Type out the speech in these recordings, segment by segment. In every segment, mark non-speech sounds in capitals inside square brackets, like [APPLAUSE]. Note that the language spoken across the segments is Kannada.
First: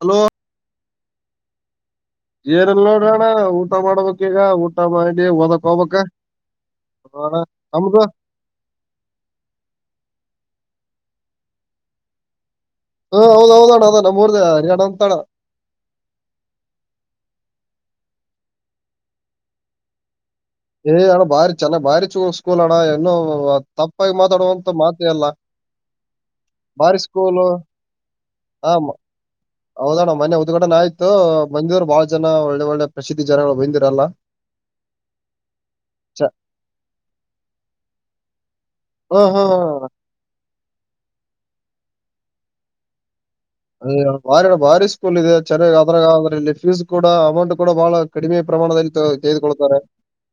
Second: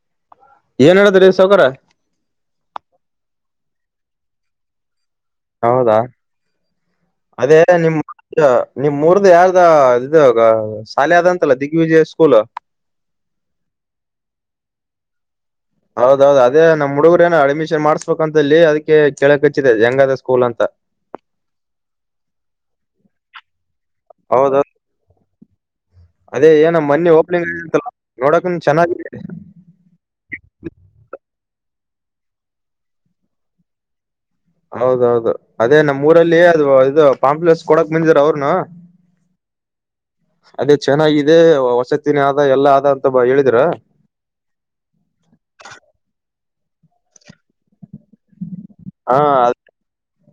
ಹಲೋ ಏನ್ ಹೇಳಿದದ್ರೀ ಸೌಕರ ಜಏರ್ಲ್ಲಿ ನೋಡೋಣ ಊಟ ಮಾಡ್ಬೇಕಕ್ ಈಗ ಊ ಮಾಡಿ ಓದಕ್ ಹೌದಾ ಹಬಕ್ ನಮ್ದ ಈ ನಿಮ್ ಮೂರ್್ದ ಯಾರ್ದ ಇ ಶಾಲೆ ಅದಂತಲ್ಲ ದಿಗ್ವಿಜಯ ಸ್ಕೂಲ್ ಹಾ ಹೌದ ಹೌದಣ ಅದಣ ನಮ್ಮ್ಊದ ಹಯಾಣ ಅಂತಣ ಹೌದೌದು ಅದೇ ನಮ್ಮ್ಡುಗರೇಏನು ಅಡ್ಮಿಷನ್ ಮಾಡ್ಸ್ಬೇಕ ಅಂತಲ್ಲಿ ಅದ್ಕ್ಕೆ ಕೇಳಕ್ ಹಚ್ಚಿದೆ ಹೆಂಗಾದ ಸ್ಕೂಲ್ ಅಂತ ಏ್ ಅಣ್ಣ ಭಾರಿ ಚೆನ್ನ್ ಬಾರಿ ಚ ಸ್ಕೂಲ್ ಅಣ್ಣ ಇನ್ನು ತಪ್ಪಾಗಿ ಹೌದೌದು ಮಾತಾಡುವಂತ ಮಾತ ಅಲ್ಲ ಅದೇ ಏನಮ್ಮ ಮಿ ಪಿಂಗ್ ಆಗ ಅಂತಲ್ಲ ನೋಡಕ ಹಾ ಚೆನ್ನ ಮ- ಹೌದಣ್ಣ ಮನೆ ಉದ್ಘಾಟ ಆಯ್ತು ಬಂದಿದ್ರು ಬಾಳ ಜನ ಒಳ್ಳೆ ಒಳ್ಳೆ ಪ್ರಸಿದ್ಧಿ ಜನಗಳು ಬಂದಿರಲ್ಲಾ ಹೌದೌದು ಅದೇ ನಮ್ಮ್ ಊರಲ್ಲಿ ಅದು ಇದು ಪಾಂಪ್ಲೆಸ್ ಕೊಡಕ್ ಬಂದರ ಅವರುನು ಹ್ಮ ಹ್ಮ್ ಹ್ಮ ಅದೇ ಚೆನ್ನಾಗಿದೆ ವಸತಿನೇ ಆದ ಎಲ್ಲಾ ಆದ ಅಂತ ಬ ಹೇಳಿದ್ರ ಅಯ ಬ ಭಾರಿ ಸ್ಕೂಲ್ ಇದೆ ಚೆನ್ನಾಗಿ ಅದ್ರಾಗ ಅ್ರೆ ಇಲ್ಲಿ ಫೀಸ್ ಕೂಡ ಅಮೌಂಟ್ ಕೂಡ ಬಹಳ ಕಡಿಮೆ ಪ್ರಮಾಣದಲ್ಲಿ ಹಾ [UNINTELLIGIBLE] ತೆಗೆದುಕೊಳ್ಳುತ್ತಾರೆ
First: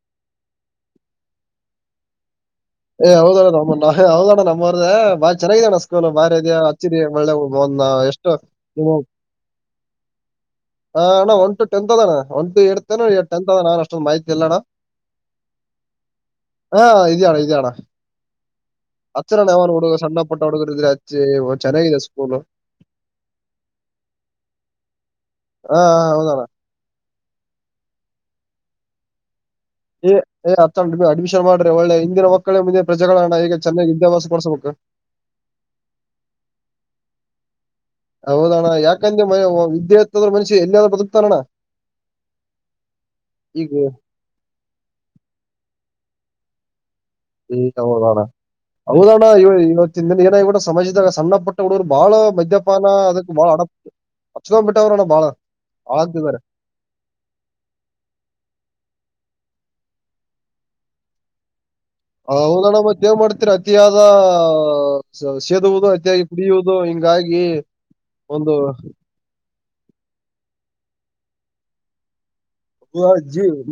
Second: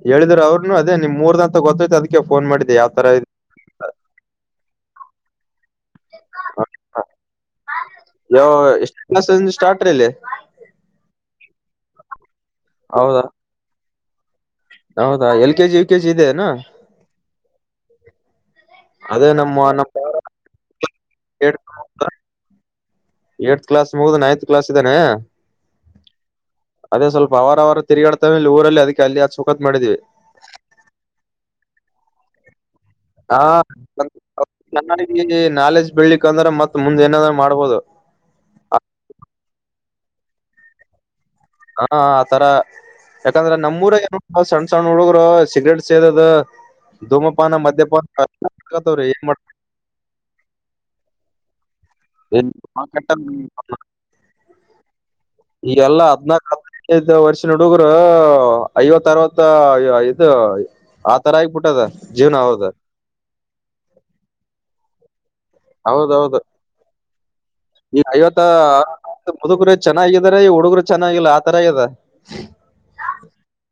ಹೇಳಿದ್ರ ಅವರ್ನು ಅದೇ ನಿಮ್ ಊರದಂತ ಗೊತ್ತೈತಿ ಅದಕ್ಕ ಕೆ ಫೋನ್ ಮಾಡಿದೆಯಾ ಏ್ದಣ್ಣ ನಮ್ಮಣ್ಣ ಹೌದಣ್ಣ ನಮ್ಮಾರ್ರ ಬಾಳ ಚೆನ್ನಾಗಿದಣ್ಣ ಬಾರಿ ಹಚ್ಚಿದ ಒಳ್ಳೆ ಒಂದು ಎಷ್ಟು ಯಾವ ನಿ ಎಷ್ಟ್ ಕ್ಲಾಸ್ ಸ್ಟಾರ್ಟ್ ರೀ ಇಲ್ಲಿ ಹಾ ಅಣ್ಣ ಒಂಟು ಟೆಂತ್ ಅದಾನ ಒಂಟು ಇಡ್ತೇನೆ ಹೌದಾ ಟೆತ್ ಅದ ನಾನನ್ ಅಷ್ಟೊ್ ಮಾಹಿತಿ ಇಲ್ಲ ಅಣ್ಣ ಹೌದಾ L K G U KG ಇದೆನಾ ಹಾ ಇದುಣ ಇದುಣ ಅದೇ ಅಚ್ಚರಾನ ನಮ್ಮ ಯಾವಾರ ನಮ್ಮ ಹುಡುಗ ಸಣ್ಣ ಪುಟ್ಟ ಹುಡುಗರು ಇದ್ರೆ ಅಚ್ಚಿ ಚೆನ್ನಾಗಾಗಿದೆ ಸ್ಕೂಲ್ ಏಟ್ತ್ ಕ್ಲಾಸ್ ಮುಗಿದು ನೈನ್ತ್ ಕ್ಲಾಸ್ ಇದಾನೆ ಹಾ ಹಾ ಹೌದಣ ಅದೇ ಸ್ವಲ್ಪ ಅವರ ಅವ ತ ತಿರುಗಾಡ್ತೇಲೆ ಊರಲ್ಲಿ ಅದಕ್ಕೆ ಅಲ್ಲಿ ಅ್ ಚುಖತ್ ಮಾಡಿದೀವಿ ಏ್ ಅತ್ತ ನೀ ಅಡ್ಮಿಷನ್ ಮಾಡ್ರಿ ಒಳ್ಳೆ ಹಿಂದಿನ ಮಕ್ಕಳು ಮುಂದಿನ ಪ್ರಜೆಗಳಣ ಈಗ ಚನ್ನಾಗ ವ್ಯಾ್ಯಾಸ ಕೊಡ್ಸಬೇಕು ಈ ನಾಲೆಜ್ ಬೆಳ್ಲಿಕ್ ಅಂದ್ರೆ ಮತ್ತತ್ ಮುಂದೆಏನಾದ್ರರು ಮಾಡ್ಬೋದು ಹೌದಣ್ಣ ಯಾಕಂದ್ರೆ ವಿದೆತ್ತದ್ರ ಮಷ ಎಲ್ಲಿಾದ್ರೂ ಬದುಕ್ತಾನ ಅಣ್ಣ ಹಾ ಆತರ ಯಾಕಂದ್ರೆ ಈಗ ನಮ್ಮೂಊರ ಏನು ಸಣ್ಣ ಸಣ್ಣ ಹುಡುಗ್ರು ಸಿಗ್ರೇಟ್ ಸೇದದು ದದುಮೋ ಪಾನ ಈ- ಮಧ್ಯ ಪಾನ ರ ಮ ಏನಾಗಿೂಡ ಸಮಾಜದಾಗ ಸಣ್ಣ ಪಟ್ಟ ಹುಡುಗರು ಬಾಳ ಮದ್ಯಪಾನ ಅದಕ್ ಬಾಳ ಆಡ ಅಕ್ಷಗಂಬಟ್ಟವರಣ ಬಾಳ ಆಳವಾರೆ ಇದದು ವರ್ಷನ ಹುಡುಗರು ಐವತ್ ಅರವತ್ತ ಇದು ಆ ತರ ಆಗ್ಬಿಟ್ಟದ ಹ ಜೀವನ ಹೌದು ಹೌದಣ್ಣ ಮದೇವ್ ಮಾಡ್ತೀರ ಅತಿಯಾದ ಸೇದುವುದು ಅತಿಯಾಗಿ ಹೌದೌದು ಪಡಿಯುವುದು ಹಿಂಗಾಗಿ ಒಂದು ಮ ಮುದುಗರು ಚೆನ್ನಾಗಿದಾರ ಈ ಹುಡುಗರು ಚೆನ್ನಾಗಿಲ್ಲ ಆತರ ಇದ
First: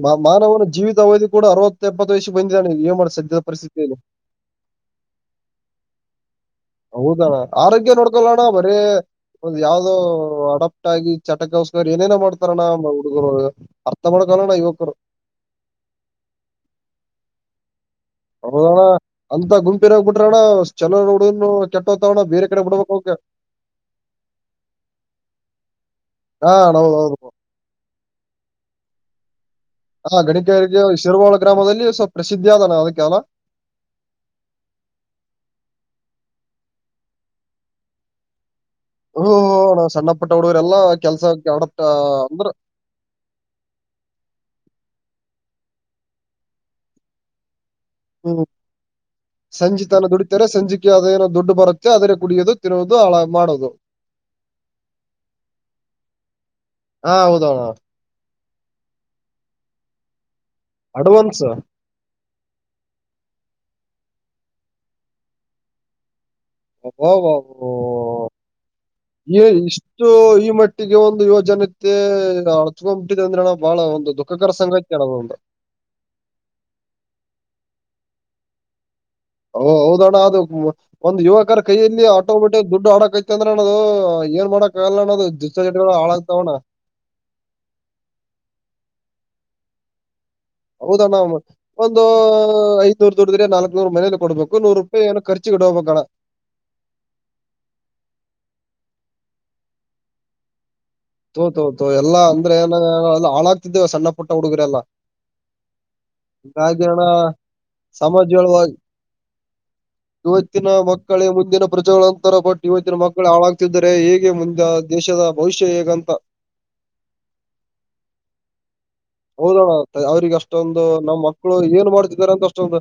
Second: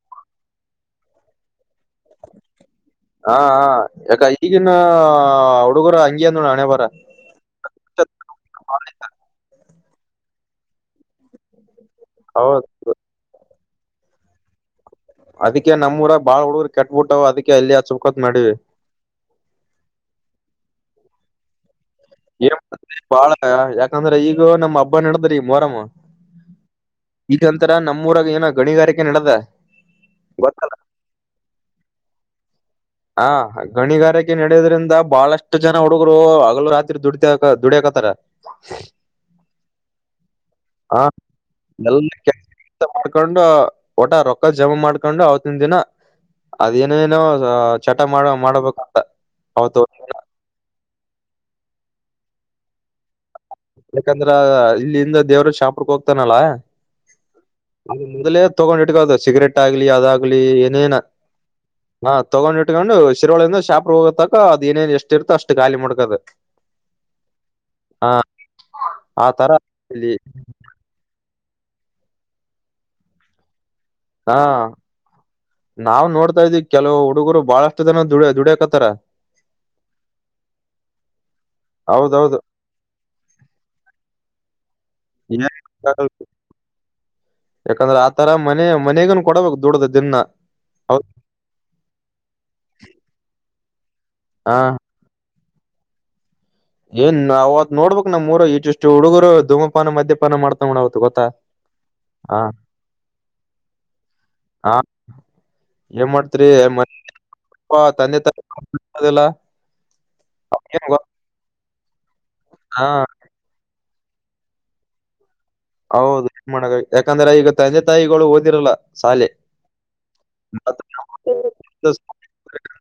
ಹ ಮಾನವನ ಜೀವಿತಾವಧಿ ಕೂಡ ಅರವತ್ತ ಎಪ್ಪತ್ತು ವಯಷ ಬಂದಿದ್ದ ಏನ್ ಮಾಡ್ತ ಹಾ ಹ ಯಾಕ ಈಗಿನ ಹುಡುಗರ ಅಂಗಿ ಅಂದೋ ಹಣೆ ಬರ ಹೌದಣ ಆರೋಗ್ಯ ನೋಡ್ಕೊಲ್ಲಣ್ಣ ಬರೇ ಒಂದು ಯಾವ್ದೋ ಹಡ ರಾಗಿ ಚಟಕಸ್ಕ ಏನೇನೋ ಮಾಡ್ತಾರಣ ಹೌದ್ ಹುಡುಗರು ಅರ್ಥ ಮಾಡ್ಕೋಣ್ಣ ಯುವಕರು ಅದಕ್ಕೆ ನಮ್ಮೂಊರ ಬಾಳ್ ಹುಡುಗರು ಕೆಟ್ಟಟ್ಬಿಟ್ಟ್ ಅದ್ಕ್ಕೆ ಅಲ್ಲಿ ಹ ಚುಕತ್ ಮಾಡಿವವಿ ಹೌದಣ್ಣ ಅಂತ ಗುಂಪಿನಾಗಬ ಬಿಟ್ರಣ ಚಲೋ ನೋಡುನು ಚಟ್ಟೋ ತ ಏನ್ ಮಾಡರಿ ಬಾಳ ಯಾಕಂದ್ರ ಈಗ ನಮ್ಮ್ ಹಬ್ಬಾ ನಡದ್ರಿ ಮೊರಮ್ಮ ಹಾ ಹೌದು ಹೌದು ಈಗಂತರ ನಮ್ಮೂರಾಗ ಏನೋ ಗಣಿಗಾರಿಕೆ ನಡ್ದ ಹ ಗಣಿಕರಿಗೆ ಶಿರವಾಾಳ ಗ್ರಾಮದಲ್ಲಿ ಸ್ವಲ್ಪ ಪ್ರಸಿದ್ಧಿಯ ಆದಣ ಅದಕ್ಕೆ ಅಲ್ಲ ಹಾ ಹಾಗೆ ಗಣಿಗಾರಿಕೆ ನಡೆಯೋದ್ರಿಂದ ಬಹಳಷ್ಟು ಜನ ಹುಡುಗರು ಹಗಲು ರಾತ್ರಿ ದುಡ ದುಡಿಯಾಕತಾರ [INAUDIBLE] ಹ ಹ ನಾವು ಸಣ್ಣ ಪಟ್ಟ ಹುಡುಗರೆಲ್ಲ ಎಲ್ಲಾ ಹಾ ಕೆಲ್ಸಡತ್ತ ಎಲ್ಲ ಅಂದ್ರ [UNINTELLIGIBLE] ಕೆಲ್ಸ ಮಾಡ್ಕೊಂಡು ಓಟ ರೊಕ್ಕದ ಜಮಾ ಮಾಡ್ಕೊಂಡು ಅವತ್ತಿನ ದಿನ [UNINTELLIGIBLE] ಅದೇನ ಏನೋ ಚಟ ಮಾಡ ಮಾಡಬೇಕಂತ ಅವತ್ತು [UNINTELLIGIBLE] ರೆ ಸಂಜಿಕೆ ಅದೇನೋ ದುಡ್ಡು ಬರುತ್ತೆ ಅದೇ ಕುಡಿಯೋದು ತಿನೋಧು ಮಾಡೋದು ಯಾಕಂದ್ರ ಇಲ್ಲಿಂದ ದೇವ್ರು ಶಾಪುರು ಹೋಗ್ತಾನಲ್ಲ ಹಾ ಹೌದಣ್ಣ [UNINTELLIGIBLE] ಅ ಮೊದಲೇ ತೊಗೊಂಡ್ ಇಟ್ಕೋದು ಸಿಗರೆೇಟ್ ಆಗ್ಲಿ ಅದಾಗ್ಲಿ ಏನೇನ ಅಡ್ವಾನ್ಸ್ ಹಾ ತೊಗೊಂಡ್ ಇಟ್ಕೊಂಡು ಶಿರಳಿಂದ ಶಾಪ್ರ ಹೋಗೋತಕ ಅದ ಏನೇನ್ ಎಷ್ಟ ಇರ್ತ ಅಷ್ಟ ಗಾಲಿ ಮುಡ್ಕದ [UNINTELLIGIBLE] ಅಬಾಬಾಬ ಆ ತರ ಇಷ್ಟು ಇಲ್ಲಿ ಈ ಮಟ್ಟಿಗೆ ಒಂದು ಯುವಜನತೆ ಅತ್ಕೊಂಡ್ಬಿಟ್ಟಿದೆ ಅಂದ್ರೆ ನ ಬಹಳ ಒಂದು [UNINTELLIGIBLE] ಹಾ ದುಃಖಕರಸಂಂಗಚ್ಚ ಅಳಗೆ ನಾವ್ ನೋಡ್ತಾ ಇದ್ದವಿ ಕೆಲವು ಹುಡುಗರು ಬಾಳಷ್ಟು ಜನ ದುಡ ದುಡಿಯಕತ್ತಾರ ಓ ಹೌದಣ್ಣ ಅದು ಒಂದು್ ಯುವಕರ ಕೈಯಲ್ಲಿ ಹೌದೌದು ಆಟೋಮೆಟಿ [UNINTELLIGIBLE] ದುಡ್ಡು ಹಡಕ್ಕಐತ ಅಂದ್ರ ನ ಅದು ಏ ಮಾಡಕಕ್ ಆಲ್ಲ ನ ಅದು ಏನ್ ದಿ್ ಜಗಳು ಹಾಳಾಗತಾವಣ ಯಾಕಂದ್ರೆ ಆತರ ಮನೆ ಮನೆಗೂ ಕೊಡಬೇಕು ದದುಡದ ದಿನ ಹೌದ್ ಹೌದಣ್ಣ ಒಂದು ಐದ್ನೂರ್ ದುಡಿದ್ರೆ ನಾಲ್ಕ್ ನೂರ್ ಮನೇಲಿ ಹಾ ಕೊಡ್ಬೇಕು ನೂರ್ ಏನು ಖರ್ಚುಿ ಹಬಬೇಕಣ ಏನ್ ಅವತ್ ನೋಡ್ಬೇಕು ನಮ್ಮೂರು ಇಷ್ಟ ಇಷ್ಟು ಹುಡುಗರು ಧೂಮಪಾನ ಮದ್ಯಪಾನ ಮಾಡ್ತೋ ಅವ ಗೊ [UNINTELLIGIBLE] ಹಾ [INAUDIBLE] ಏನ್ ಮಾಡ್ತೀರಿ ಹಿಂಗಾಗಿ ಮ ಅಣ್ಣ ತಂದೆ ಸಮಾಜ ಹೇಳುವ ತಾಯಿಲ್ಲ [UNINTELLIGIBLE] ಇವತ್ತಿನ ಮಕ್ಕಳೇ ಮುಂದಿನ [UNINTELLIGIBLE] ಪ್ರಜೆಗಳಂತರ ಬಟ್ ಗೊತ್ತಾ ಇವತ್ತಿನ ಮಕ್ಕಳು ಹಾಳಾಗ್ತಿದರೆ ಹೇಗೆ ಮುಂದೆ ದೇಶದ ಭವಿಷ್ಯ ಹೇಗಂತ ಹೌದು ಯಾಕಂದ್ರೆ ಈಗ ತಂದೆ ತಾಯಿಗಳು ಓದಿರಲ್ಲ ಶಾಲೆ ಹೌದಣ್ಣ ಅವ್ರಿಗೆ ಅಷ್ಟೊಂದು ಮತ್ತ್ ನಮ್ಮ್ ಮಕ್ಳು ಏನು ಮಾಡ್ತಿದ್ದಾರೆ ಅಂತ ಅಷ್ಟೊಂದು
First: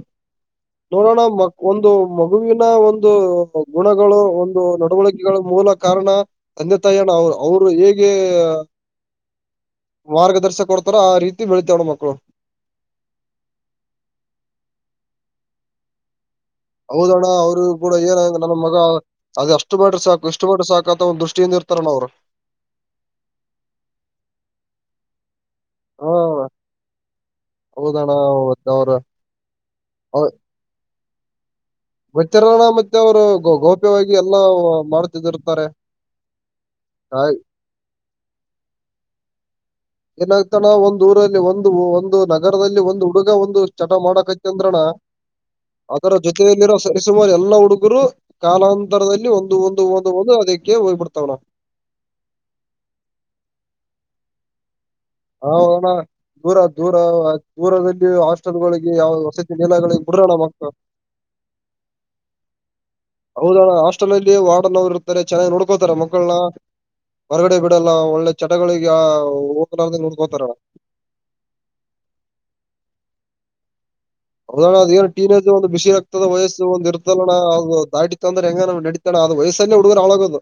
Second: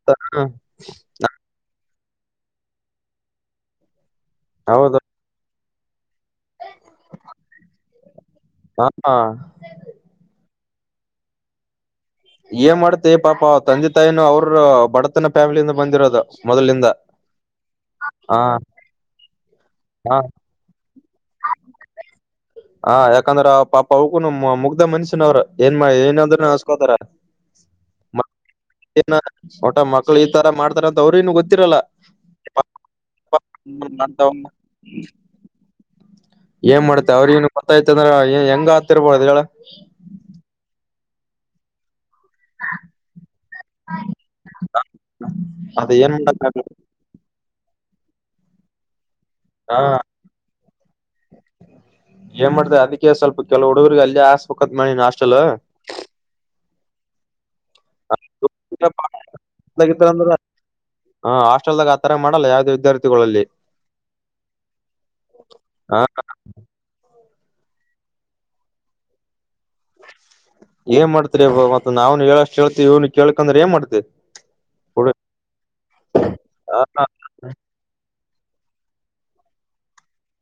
ನೋಡೋಣ ಮ ಒಂದು ಮಗುವಿನ ಒಂದು ಗುಣಗಳು ಒಂದು ಹೌದು ನಡವಳಿಕೆ [UNINTELLIGIBLE] ಮೂಲ ಕಾರಣ ಅನ್ತಯ್ಯಣ್ಣ ಅವರು ಅವ್ರು ಹೇಗೆ ಹಾ ಮಾರ್ಗದರ್ಶಕ ಕೊಡ್ತಾರ ಆ ರೀತಿ ಬೆಳತವಣ ಮಕ್ಕಳು [UNINTELLIGIBLE] ಏನ್ ಮಾಡ್ತೆ ಪಾಪ ತಂದೆ ತಾಯಿನ ಅವ್ರ ಬಡತನ ಫ್ಯಾಮಿಲಿಯಿಂದ ಬಂದಿರೋದ ಮೊದಲಿಂದ [UNINTELLIGIBLE] ಹೌದಣ್ಣ ಅವ್ರು ಕೂಡ ಹ ಏನಂದ್ರ ನಮ್ಮ ಮಗ ಅದ ಅಷ್ಟು ಬಿಟ್ರೆ ಹ ಸಾಕು ಎಷ್ಟು [UNINTELLIGIBLE] ಇಷ್ಟಪಟ್ಟು ಸಾಕತ ಒಂದು ದೃಷ್ಟಿಯಿಂದ ಇರ್ತಾರಾ ಅಲಾ ಅವರು [UNINTELLIGIBLE] ಹಾ ಯಾಕಂದ್ರ ಆ ಪಾಪ ಅವಗೂನು ಮುಗ್ದ ಮನ್ಷ್ಯನವ್ರರು ಏನ್ ಮಾಡ ಹಾ ಏನಾದ್ರೂ ನನಿಸಸ್ಕೋತಾರ ಹೌದಣ್ಣ ಮತ್ತ್ ಅವ್ರ ಏ ಒಟ್ಟ ಮಕ್ಳು ಈ ತರ ಮಾಡ್ತಾರ ಅಂತ ಅವ್ರನು ಗೊತ್ತಿರಲ್ಲ ಗೊತಿರ್ಲಿಲ್ ಮುತ್ಯಾ ಅವರು ಗ ಹ್ಮ್, ಗೌಪ್ಯವಾಗಿ ಮಾಡ್ತಾವ. ಎಲ್ಲಾ ಮಾಡ್ತಿದ್ದಿರ್ತಾರೆ. ಏನ್ ಮಾಡ್ತ ಅವ್ರಗ ಏ ಗೊತ್ತೈಐತ ಅಂದ್ರೆಹೆಂಗ ಆತಿರ್ಬೋದು ಹೇಳ. ಏನಾಗ್ತಾನ ಒಂದು ಊರಲ್ಲಿ ಒಂದು ಒಂದು ನ ನಗರದಲ್ಲಿ ಒಂದು ಹುಡುಗ ಒಂದು ಚಟ ಮಾಡಕೈತಿ ಅಂದ್ರಣ ಅದ ಏನ್ ಅದರ ಮಾಡಕ್ ಜೊತೆಯಲ್ಲಿರೋ, ಸುಮಾರ ಎಲ್ಲಾ ಹುಡುಗರು ಕಾಲಾಂತರದಲ್ಲಿ ಒಂದು ಆ ಒಂದು ಒಂದು ಒಂದು ಅದಕ್ಕೆ ಹೋಗ್ಬಿಡ್ತಾವ್ ಅಣ್ಣ. ಏನ್ ಮಾಡ್ತಿ ಅದಕ್ಕೆ ಸ್ವಲ್ಪ ಕೆಲ ಹುಡುಗರಿಗೆ ಅಲ್ಲಿ ಆಸ್ಬೇಕ ಬೇಕ್ ಅಂತ ಮಾಡಿನೀ. ನಾಷ್ಟ ಹೌದಣ್ಣ ದೂರ ದೂರ. ದೂರದಲ್ಲಿ ಹಾಸ್ಟೆಲ್ ಗಳಿಗೆ ಯಾವ ವಸತಿ ನೀಲಯಗಳಿಗೆ [UNINTELLIGIBLE] ಹಾ ಹಾಸ್ಟಲ್ದಾಗ ಆ ತರ ಮಾಡಲ್ಲ ಯಾವ್ದೇ ವಿದಾರ್ಥಿ, ಹೌದಾಣ ಹಾಸ್ಟೆಲ್ ಅಲ್ಲಿ ವಾರ್ಡ್ನ್ರು ಇರ್ತಾರೆ ಚೆನ್ನಾಗಿ ನೋಡ್ಕೋತಾರೆ ಹ ಮಕ್ಕಳನ್ನ. ಹೊರಗಡೆ ಬಿಡಲ್ಲ ಒಳ್ಳೆ ಚಟಗಳಿಗೆ [UNINTELLIGIBLE] ನೋಡ್ಕೋತಾರಲ್ಲ ಏನ್ ಮಾಡ್ತೀರಿ ಮತ್ ನ್ನ್ನು ಹೇಳಳ್ಷ್ಟ ಕೇಳ್ತಿವಿವ್ನ ಕೇಳ್ಕಂದ್ರ ಏನ್ ಮಾಡ್ತಿ. ಹೌದ್ಅದ್ ಣ್ಣ ಏನ ಹುಡು ಟೀನೇಜ್ ಒಂದು ಬಿಸಿ ರಕ್ತದ ವಯಸ್ಸ ಒಂದ ಇರ್ತೋಲ್ ಅದು ದಾಟಿತ್ತ ಅಂದ್ರ ಹೆಂಗ ನಡೀತ್ ಅಣ್ಣ ಅದ್ ವಯಸ್ಸ ಅಲ್ಲೇ ಹುಡುಗುರು ಆಳ್ಳ ಅಗೋಧು.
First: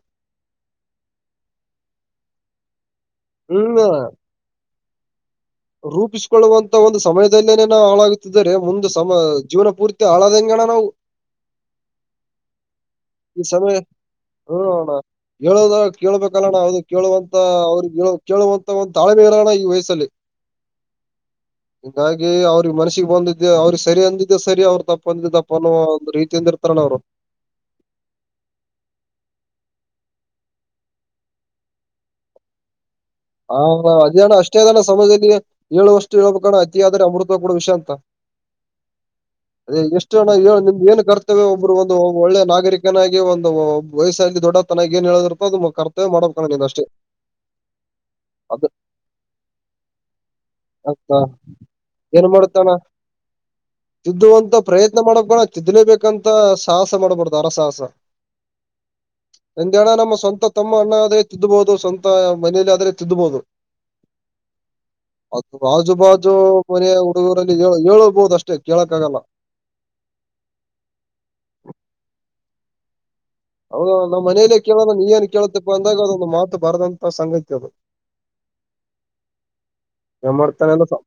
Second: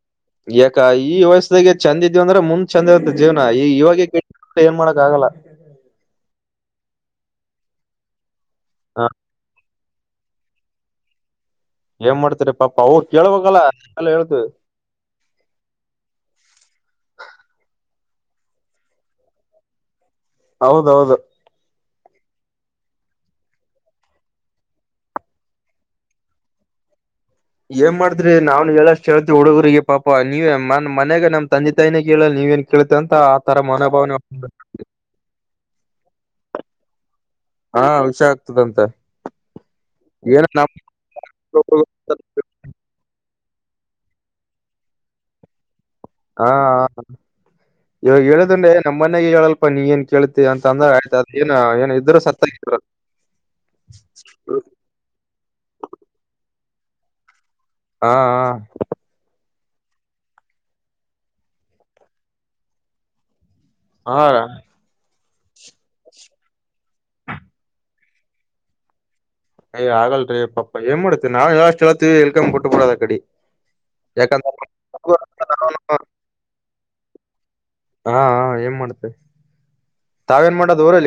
ಯಾಕ ಈ ವಯಸ್ಸ್ದಾಗೆ ಚಂದ ಇದಿವಿ ಅಂದ್ರ ಮುಂ ಚೆಂದ ಇರುತ್ತೆ ಜೀವನ ಈ ಹ್ಮ್ ಇವಾಗೆ ಕೆಟ್ರೆ ಏನ್ ಮಾಡಾಕ್ ಆಗಲ್ಲ. ರೂಪಿಸಿಕೊಳ್ಳುವಂತ ಒಂದು ಸಮಯದದಲ್ಲಿೇನೇ ನಾ ಹಾಳಾಗುತ್ತಿದ್ದರೆ ಮುಂದ ಹ ಸಮ ಜೀವನ ಪೂರ್ತಿ, [UNINTELLIGIBLE] ಏನ್ ಮಾಡ್ತಾರೀ ಪಾಪಾ ಅವು ಕೇಳಳ್ಬೇಕಲ್ಲಲ್ಲ ನಾವೆಲ್ಲ ಹೇಳ್ತೀವಿ. [INAUDIBLE] ಹೇಳದ ಕೇಳಳ್ಬೇಕಲ್ಲಣ ಅದು ಕೇಳುವಂತ, ಅವ್ರಗ್ ಕೇಳುವಂತಹ ಒಂದು ತಾಳ್ಮೆ ಇಲ್ ಅಣ್ಣ ಈ ವಯಸ್ಸಲ್ಲಿ. ಹೌದೌದು. ಹಾಗಾಗಿ ಅವ್ರಿಗೆ ಮನಸ್ಸಿಗೆ ಬಂದಿದ್ದೆ ಅವ್ರಿಗೆ ಸರಿ ಅಂದಿದ್ದೆ ಸರಿ ಅವ್ರು ತಪ್ಪ ಅಂದಿದ್ದ ತಪ್ಪ ಅನ್ನೋ ಒಂದು ರೀತಿಯಿಂದ ಇರ್ತಾರ ಅಣ್ಣ ಅವ್ರು ಏನ್ ಮಾಡ್ತ್ರಿ ನಾವ್ನು ಹೇಳಷ್ಟ್ ಹೇತಿವಿ ಹುಡುಗ್ರಗಿ ಪಾಪ ನೀವ ನನ್ ಮಯಾಗ ನಮ್ ತಂದೆ ತಾಯಿನಾಗ ಹೇಳ ನೀವೇನ್ [UNINTELLIGIBLE] ಹಾ ಆದೇಣ್ಣ ಮನೋಭಾವನೆ ಅಷ್ಟೇ ಸಮದಲ್ಲಿ ಏಳು ವರ್ಷ ಹೇಳಬೇಕಣ ಅತಿಯಾದ್ರೆ ಅಮೃತ, ಕೂಡ ಹಾ ವಿಷ ಆಗ್ತದಂತ. ಅದೆ ಎಷ್ಟು ಏನ ನಮ್ [UNINTELLIGIBLE] ಕರ್ತವ್ಯ ಒಬ್ರು ಒ ಒಳ್ಳೆ ನಾಗರಿಕ ಕ್ನಾಗಿ ಒಂದು ವಯಸ್ಸಲ್ಲಿ ದೊಡ್ಡ ತನ ಏನ್ ಹೇಳದಿರ್ತೋ ಅದು ಕರ್ತವ್ಯ ಮಾಡ್ಬೇಕ ಹಾ ನೀನ್ ಅಷ್ಟೇ. ಇವಾಗ ಹೇಳಿದ್ರ ಅದು ಅಂದ್ರ ನಮ್ಮ ಮನೆಯಾಗ ಹೇಳಲ್ಪಾ ನೀ ಏನ್ ಕೇಳ್ತಿ ಅಂತಂದ್ರ ಅದ್ ಆಯ್ತ್ ಇದ್ರೂ ಏನ್ ಸತ್ತಗೆ. ಮಾಡ್ತಣ್ಣ [INAUDIBLE] ತಿದ್ದುವಂತ ಪ್ರಯತ್ನ ಮಾಡಕ್ಕ ಬರ್ಲಾ ತಿದ್ದ್ಲೇಬೇಕಂತ ಸಾಹಸ ಮಾಡ್ಬಾರ್ದು ಅರ ಸಾಹಸ. ಹಾ, ಹಾ ಹಂಗೆ ಅಣ್ಣ ನಮ್ಮ ಸ್ವಂತ ತಮ್ಮ, ಅಣ್ಣ, ಅದೇ ತಿದ್ದಬಹುದು. ಸ್ವಂತ ಮನೇಲಿ ಆದ್ರೆ ತಿದ್ದಬಹುದು [INAUDIBLE] ಅದು ಆಜು ಬಾಜು ಮನೆಯ ಹುಡುಗೂರಲ್ಲಿ ಹೇಳ ಹೇಳ್ಬಹುದು ಅಷ್ಟೇ ಕೇಳಕ್ಕ ಆಗಲ್ಲ. ಅಯ್ ಆಗಲ್ರಿ ಪಾಪ ಏನ್ ಮಾಡ್ತಿ ನಾವು ಹೇಳಷ್ಟು ಹೇಳತಿವಿ ಇಲ್ಕದ್ರ ಬಿಟ್ಟ ಬಿಡೋದ ಅಕಡೀ ಹೌದು ಅಣ್ಣ ಅಂದ್ರ ಮನೇಲ್ಲೇ ಕೇಳಲ್ಲ ನೀ ಎನ್ ಕೇಳತಿತ್ತಪ್ಪ ಅಂದಾಗ ಅದೊಂದು ಮಾತು ಬರದಂತ ಸಂಗತಿ ಅದು. ಹಾಹಾ ಏನ್ ಮಾಡ್ತ. [UNINTELLIGIBLE]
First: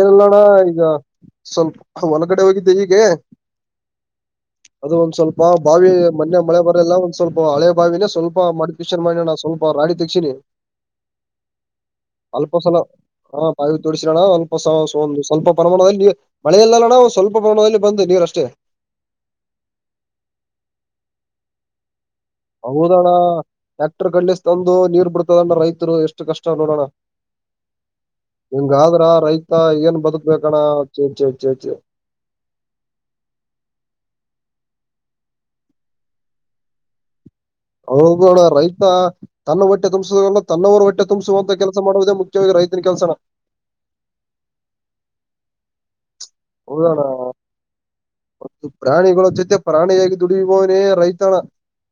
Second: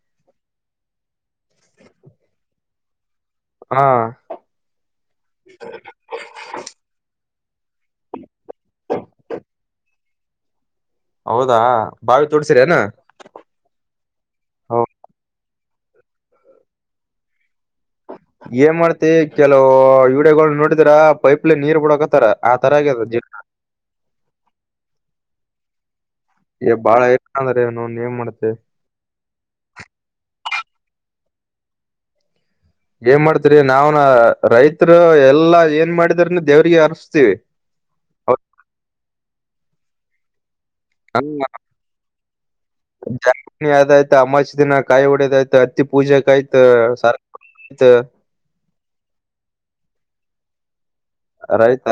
ಏನ ಇಲ್ಲ ಅಣ್ಣ ಈಗ ಸ್ವಲ್ಪ ಹೊಲಕ್ಡೆ ಹೋಗಿದ್ದೆ ಹೀಗೆ. ಹಾ ಅದು ಒಂದ್ ಸ್ವಲ್ಪ ಬಾವಿ, ಮೊನ್ನೆ ಮಳೆ ಬರಲ್ಲ ಒಂದ್ ಸ್ವಲ್ಪ ಹಳೆ ಬಾವಿನೇ ಸ್ವಲ್ಪ [UNINTELLIGIBLE] ಮಾಡಿ ನಾ ಸ್ವಲ್ಪ ರಾಡಿ ತೆಕ್ಷಸಿನಿ. ಹೌದಾ ಭಾವಿತೋಡ್ಶ ಸ್ಲ್ಪಸಲ ಹಾ ಪಾಯಿ ತೋರಿಸರೋಣ ಸ್ಲ್ಪ ಸ ಒಂದು ಸ್ವಲ್ಪ ಪರಮಾಣದಲ್ಲಿ ಮಳೆಯಲ್ಲಣ ಸ್ವಲ್ಪ [UNINTELLIGIBLE] ಬಂದೆ ನೀರಷ್ಟೇ ಮತ್ತೆ ಕೆಲವು ವಿಡಿಯೋಗಳ ನೋಡಿದ್ರ ಪೈಪ್ಲೆ ನೀರ್ ಬಿಡಕತ್ತಾರ ಆ ತರ ಆಗ್ಯದ ಹೌದಣ್ಣ ಟ್ಯಾಕ್ಟರ್ ಕಂಡ ತಂದು ನೀರ್ ಬಿಡ್ತದಣ್ಣ ರೈತರು ಎಷ್ಟು ಕಷ್ಟ ಈವಾಗ್ ಬಾಳ ಏ ಅಂದ್ರನ್ ಏನ್ ಮಾಡ್ತೆ. ಆದ್ರ ರೈತ ಏನ್ ಬದುಕ್ಬೇಕಣ ಚೇ ಚ ಚೇಚಿ ಏನ್ ಮಾಡ್ತರಿ ನಾವ್ನ ರೈತರು ಎಲ್ಲಾ ಏನ್ ಮಾಡಿದಾರನ ದೇವ್ರಿಗೆ ಅರರ್ಸ್ತೀವಿ ಹೌದ ಅಣ್ಣ ರೈತ ತನ್ನ ಹೊಟ್ಟೆ ತುಂಬಸುದಲ್ಲ ತನ್ನವರ ಒ ಹೊಟ್ಟೆ ತುಂಬಸುವಂತ ಕೆಲಸ ಮಾಡುವುದೇ ಮುಖ್ಯವಾಗಿ ರೈತನ ಕೆಲಸನ ಆದ ಆಯ್ತ ಅಮಾಸಿ ದಿನ ಕಾಯಿ ಹೊಡೆದ್ ಆಯ್ತ ಅತ್ತಿ ಪೂಜೆಕಾಯ್ತು. ಹು ಅಣ್ಣ ಪ್ರಾಣಿಗಳ ಜೊತೆ ಪ್ರಾಣಿಯಾಗಿ ದುಡಿಯುವವನೇ ರೈತಣ ಆಯ್ತ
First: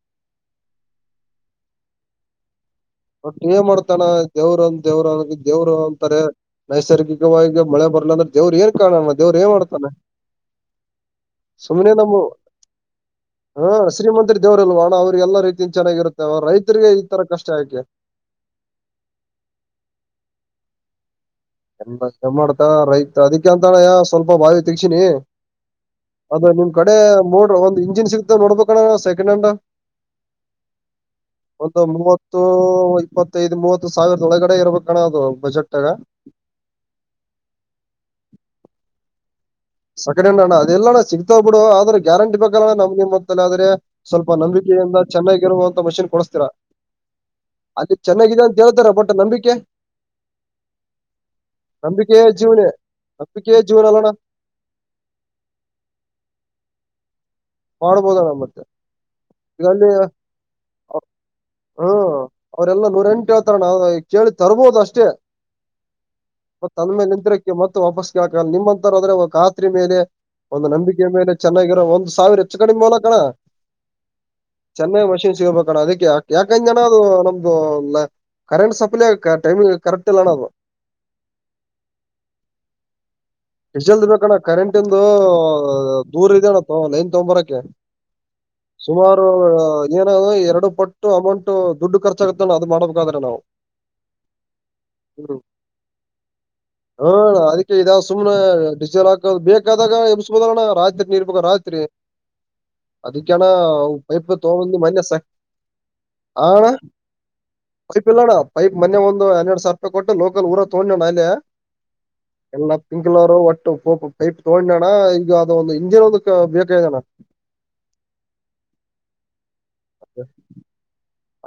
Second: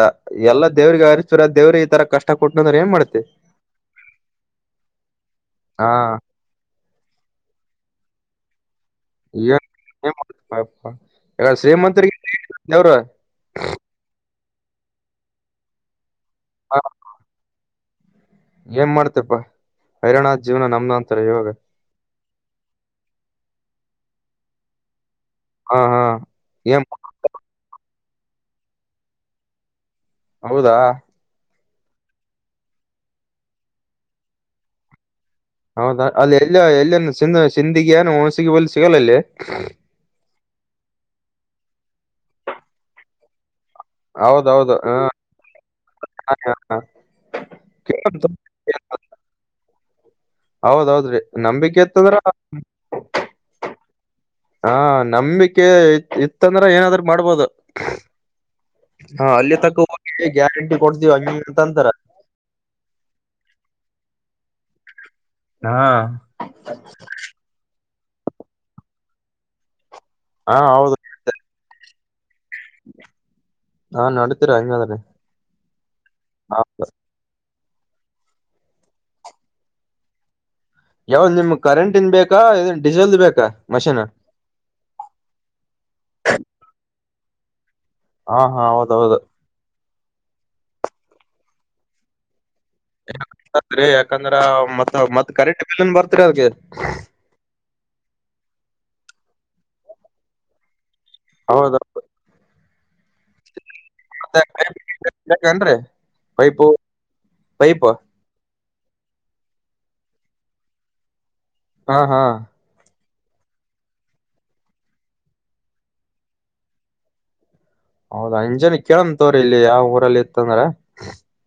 ಎಲ್ಲ ದೇವ್ರಿಗೆ ಹರಿಸತರ ದೇವ್ರ ಈ ತರ ಕಷ್ಟ ಕೊಟ್ಟನ್ ಅಂದ್ರೆ ಏನ್ ಮಾಡ್ತೀರಾ ಬಟ್ ಏನ್ ಮಾಡ್ತಾನ ದೇವ್ರಂದ ದೇವ್ರನ್ ದೇವ್ರು ಹಾ ಅಂತಾರೆ. ನೈಸರ್ಗಿಕವಾಗಿ ಮಳೆ ಬರ್ಲಂದ್ರ ದೇವರು ಏರ್ ಕಾಣ ದೇವರು ಏನ್ ಮಾಡ್ತಾನ ಏನ್ ಮಾಡ್ತಿಪ್ಪ ಇವಾಗ ಸುಮ್ಮ್ನೆ ನಮ್ಮ ಶ್ರೀಮಂತರಿಗೆ ದೇವ್ರ ಹಾ ಶ್ರೀಮಂತ್ರಿ ದೇವ್ರಲ್ವಾ ಅಣ್ಣ ಅವ್ರರಿಗೆಲ್ಲಾ ರೀತ ಚೆನ್ನಾಗಿರುತ್ತೆ ಅವ ಹಾ, ರೈತರಿಗೆ ಈ ತರ ಕಷ್ಟ ಯಾಕೆ ಏನ್ ಮಾಡ್ತಪ್ಪಾ ಹೈರಾಣ್ ಜೀವನ ನಮ್ದ ಅಂತಾರ ಇವಾಗ ಎಲ್ಲ ಚಮ ಮಾಡ್ತ ರೈತ ಅದಿಕೇ ಅಂತಳ ಸ್ವಲ್ಪ ಬಾವಿ ತಗಸಿನಿ ಹಾ ಹ ಅದ ನಿಮ್ ಕಡೆ ಮೋಡ ಒಂದ ಇಂಜಿನ್ ಸಿಗ್ತ ನೋಡ್ಬೇಕಣ್ಣ ಸೆಕಂಡ್ ಹ್ಯಾಂಡ್ ಹೌದಾ ಒಂದು ಮೂವತ್ತು ಇಪ್ಪತ್ತೈದು ಮೂವತ್ತು ಸಾವಿರದ ಒಳಗಡೆ ಇರ್ಬೇಕಣ ಅದು ಬಜೆಟ್ ಆಗ ಹೌದಾ ಅಲ್ಲಿ ಎಲ್ಲ ಎಲ್ಲ ಸಿಂದಗಿ ಏನ ಒಣಸಿಗೆ ಬಲ್ ಸಿಗಲ್ಲಲ್ಲಿ ಸೆಕೆಂಡ್ ಹ್ಯಾಂಡ್ ಅಣ್ಣ ಅದೆಲ್ಲ ಸಿಗ್ತವ ಬಿಡು ಆದ್ರ ಗ್ಯಾರಂಟ ಬೇಕಲ್ಲ ನಮ್ ನಿಮ ಹಂತಲ್ ಆದ್ರೆ ಸ್ವಲ್ಪ ಹೌದೌದು ನಂಬಿಕೆಯಿಂದ ಹಾ ಚೆನ್ನಾಗಿರುವಂತ ಮಷಿನ್ ಕೊಡಸ್ತೀರಾ ಅಲ್ಲಿ ಚೆನ್ನಾಗಿದೆ. ಹೇಳ್ತರ ಬಟ್ ನಂಬಿಕೆ ಹೌದೌದ್ರಿ ನಂಬಿಕೆ ಇತ್ತಂದ್ರ ನಂಬಿಕೆಯ ಜೀವನೇ ನಂಬಿಕೆಯ ಜೀವನ ಅಲ್ಲೋಣ್ಣ ಹಾ ನಂಬಿಕೆ ಇತ್ತಂದ್ರ ಏನಾದ್ರ್ರ ಮಾಡ್ಬೋದು ಮಾಡ್ಬೋದಣ್ಣ ಮತ್ತೆ ಹಾ ಅಲ್ಲಿ ತಕ್ಕ ಹೋಗಿ ಗ್ಯಾರಂಟಿ ಕೊಡ್ತೀವ ಹಂಗ ಅಂತ ಅಂತಾರ ಅವ್ರರೆಲ್ಲ ನೂರ ಎಂಟು ಹೇಳತರ ಅಣ್ಣ ನಾವು ಕೇಳಿ ತರ್ಬೋದು ಅಷ್ಟೇ. ಹಾ ಮ ತಂದ ಮೇಲೆ ನಿಂತರಕ್ಕೆ ಮತ್ತೆ ವಾಪಸ್ಗೆ ಹಾಕಲ್ಲ ನಿಮ್ಮಂತರಂದ್ರೆ ಖಾತ್ರಿ ಮೇಲೆ ಹಾ ಒಂದು ಹೌದು ನಂಬಿಕೆ ಮೇಲೆ ಚೆನ್ನಾಗಿರೋ ಒಂದ್ ಸಾವಿರ ಹೆಚ್ಚು ಕಡಿಮೆ ಬಲಕಣ್ಣ ಹಾ ನಡೀತೀರ ಹಂಗಾದ್ರೆ ಚೆನ್ನಾಗ ಮಷಿನ್ ಸಿಗಬೇಕಣ ಅದಕ್ಕೆ ಯ ಹಾ. ಯಾಕಂದ ಅಣ್ಣ ಅದು ನಮ್ದ ಇ ಕರೆಂಟ್ ಸಪ್ಲೈ ಟೈಮಿಂಗ್ ಕರೆಕ್ಟ್ ಇಲ್ಲ ಅಣ್ಣ ಅದು ಯಾವ್ದ್ ನಿಮ್ ಕರೆಂಟ ಇಂದ ಬೇಕಾ ಡೀಸೆಲ್ದ ಬೇಕಾ ಮಷೀನ್ ಡಿಸೆಲ್ ಬೇಕಣ್ಣ ಕರೆಂಟ್ ಇಂದು ದೂರ ಇದೆ ಅಣ್ಣ ಲೈನ್ ತಗಂಬರಕೆ ಹಾ ಹಾ ಹೌದೌದು ಸುಮಾರು ಏನಾದ ಎರಡು ಪಟ್ಟು ಅಮೌಂಟ್ ದುಡ್ಡು ಖರ್ಚಾಗತ್ತ ಅಣ್ಣ ಅದನ್ ಮಾಡಬಕ್ ರಿ ಯಾಕಂದ್ರ ಮತ್ ಮತ್ ಕರೆಂಟ್ ಬಿಲ್ನ್ ಬರ್ತ್ರಿ ಅದ್ಗೆ ಹ್ಮ ಅದಕ್ಕೆ ಇದಾವ ಸುಮ್ನೆ ಡಿಸಲ್ ಹಾಕೋ ಬೇಕಾದಾಗ ಎಬಸಬೋದಣ ರಾಜ ನೀರ್ಬೇಕ ಹೌದ ರಾತ್ರಿ ಅದಕ್ಕ ಅಣ್ಣ ಪಯಪ ಮತ್ತೆ ತೋಗಂದು ಮನೆಯಸ ಬೇಕೇನ್ರಿ ಪೈಪು ಅಣ್ಣ ಪೈಪ್ ಪಯಪ ಇಲ್ಲಡಾ ಪೈಪ್ ಮನೆ ಒಂದು ಹನ್ನೆಡ ಸಾವಿರ ರೂಪಾಯಿ ಕೊಟ್ಟು ಲೋಕಲ್ ಊರ ತಗೊಂಡೋ ಅಣ್ಣ ಅಲ್ಲಿ ಹಾ ಹಾ. ಎಲ್ಲ ಪಿಂಕ್ ಕಲರ್ ಒಟ್ಟು [UNINTELLIGIBLE] ತಗೊಂಡಣ್ಣ ಈಗ ಅದ ಒಂದು ಇಂಜಿನ್ [UNINTELLIGIBLE] ಹೌದಾ ಇಂಜೆನ್ ಕೇಳತನ್ ತಗೋರಿ ಇಲ್ಲಿ ಯಾವ ಊರಲ್ಲಿ ಇತ್ತಂದ್ರ.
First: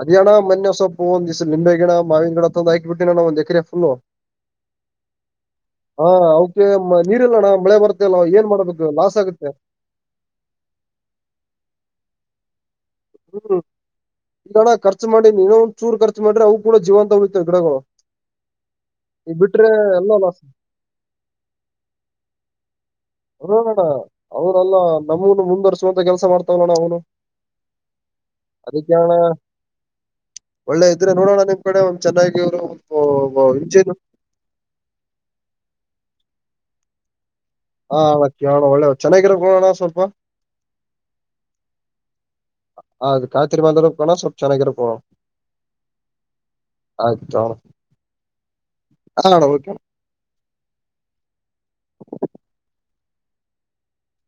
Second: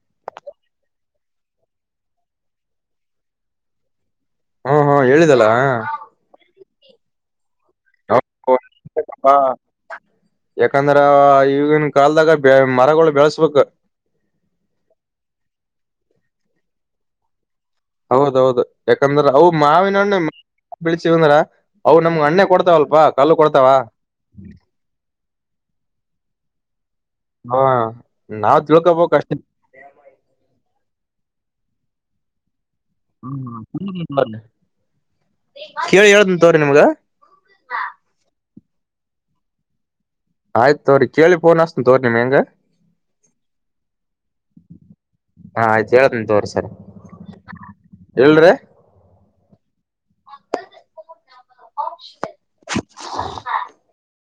ಅದ್ಯ ಅಣ್ಣ ಮೊನ್ನೆ ಒಂದ್ ಸ್ವಲ್ಪ ಒಂದಿಸ್ ನಿಂಬೆ ಗಿಡ, ಮಾವಿನ ಗಿಡ ಹಾಕ್ಬಿಟ್ಟಿನ್ಣ ಒಂದ ಎಕರೆ ಫುಲ್ಲು. ಹಾ ಹಾ ಹೇಳಿದಲ್ಲ. ಹಾ ಅವುಕೆ ನೀರಿಲ್ಲಣ್ಣ ಮಳೆ ಬರ್ತ್ ಇಲ್ಲ ಏನ್ ಹೌದು, ಮಾಡ್ಬೇಕು ಲಾಸ್ ಪಾಪ. ಆಗುತ್ತೆ. ಯಾಕಂದ್ರ ಈಗನ್ ಕಲ್ದಾಗ ಬೆಳೆ, ಮರಗಳು ಬೆಳಸ್ಬೇಕ ಹ್ಮು ಈಗಣ್ಣ್ ಖರ್ಚು ಮಾಡಿನಿ ನೀವೇ ಒಂದು ಚೂರು ಖರ್ಚ್ ಮಾಡ್ರ ಅವು ಕೂಡ ಜೀವಂತ ಉಳಿತಾವ್ ಗಿಡಗಳು. ಹೌದ್ ಹೌದ್ ಯಾಕಂದ್ರ ಈಗ ಅವು ಬಿಟ್ರೆ ಮಾವಿನ ಎಲ್ಲ ಹಣ್ಣ್ ಲಾಸ್ ಬೆಳಸಿವ ಅಂದ್ರ ಅವು ನಮ್ಗೆ ಅಣ್ಣೆ ಕೊಡ್ತಾವ ಅಲ್ಲಪಾ. ಕಲ್ಲು [UNINTELLIGIBLE] ಹಾ ನಾವ್ ಅದಕ್ಕೆ ತಿಳ್ಕೋಬೇಕ್ ಅಣ್ಣ ಅಷ್ಟೇ. ಒಳ್ಳೆ ಇದ್ರೆ ನೋಡೋಣ [UNINTELLIGIBLE] ಚೆನ್ನಾಗಿರು. [UNINTELLIGIBLE] ಕೇಳಿ ಹೇಳ್ತನ್ ತಗೋರಿ ನಿಮ್ಗ. [UNINTELLIGIBLE] ಒಳ್ಳೇದ ಚೆನ್ನಾಗಿರೋದ್ ಕೊಡ್ ಅಣ್ಣಾ ಸ್ವಲ್ಪ. ಆಯ್ತ ತೋರಿ ಕೇಳಿ ಫೋನ್ ಹಚ್ತನ್ [UNINTELLIGIBLE] [UNINTELLIGIBLE] ಹಾ ಆಯ್ತಹೇಳ್ತನ್ ತಗೋರಿ ಸರ್ ಆಯ್ತು ಅಣ್ಣ ಇಲ್ಡ್ರಿ. ಹಾ ಅಣ್ಣಾ ಓಕೆ ಅಣ್ಣಾ. [UNINTELLIGIBLE]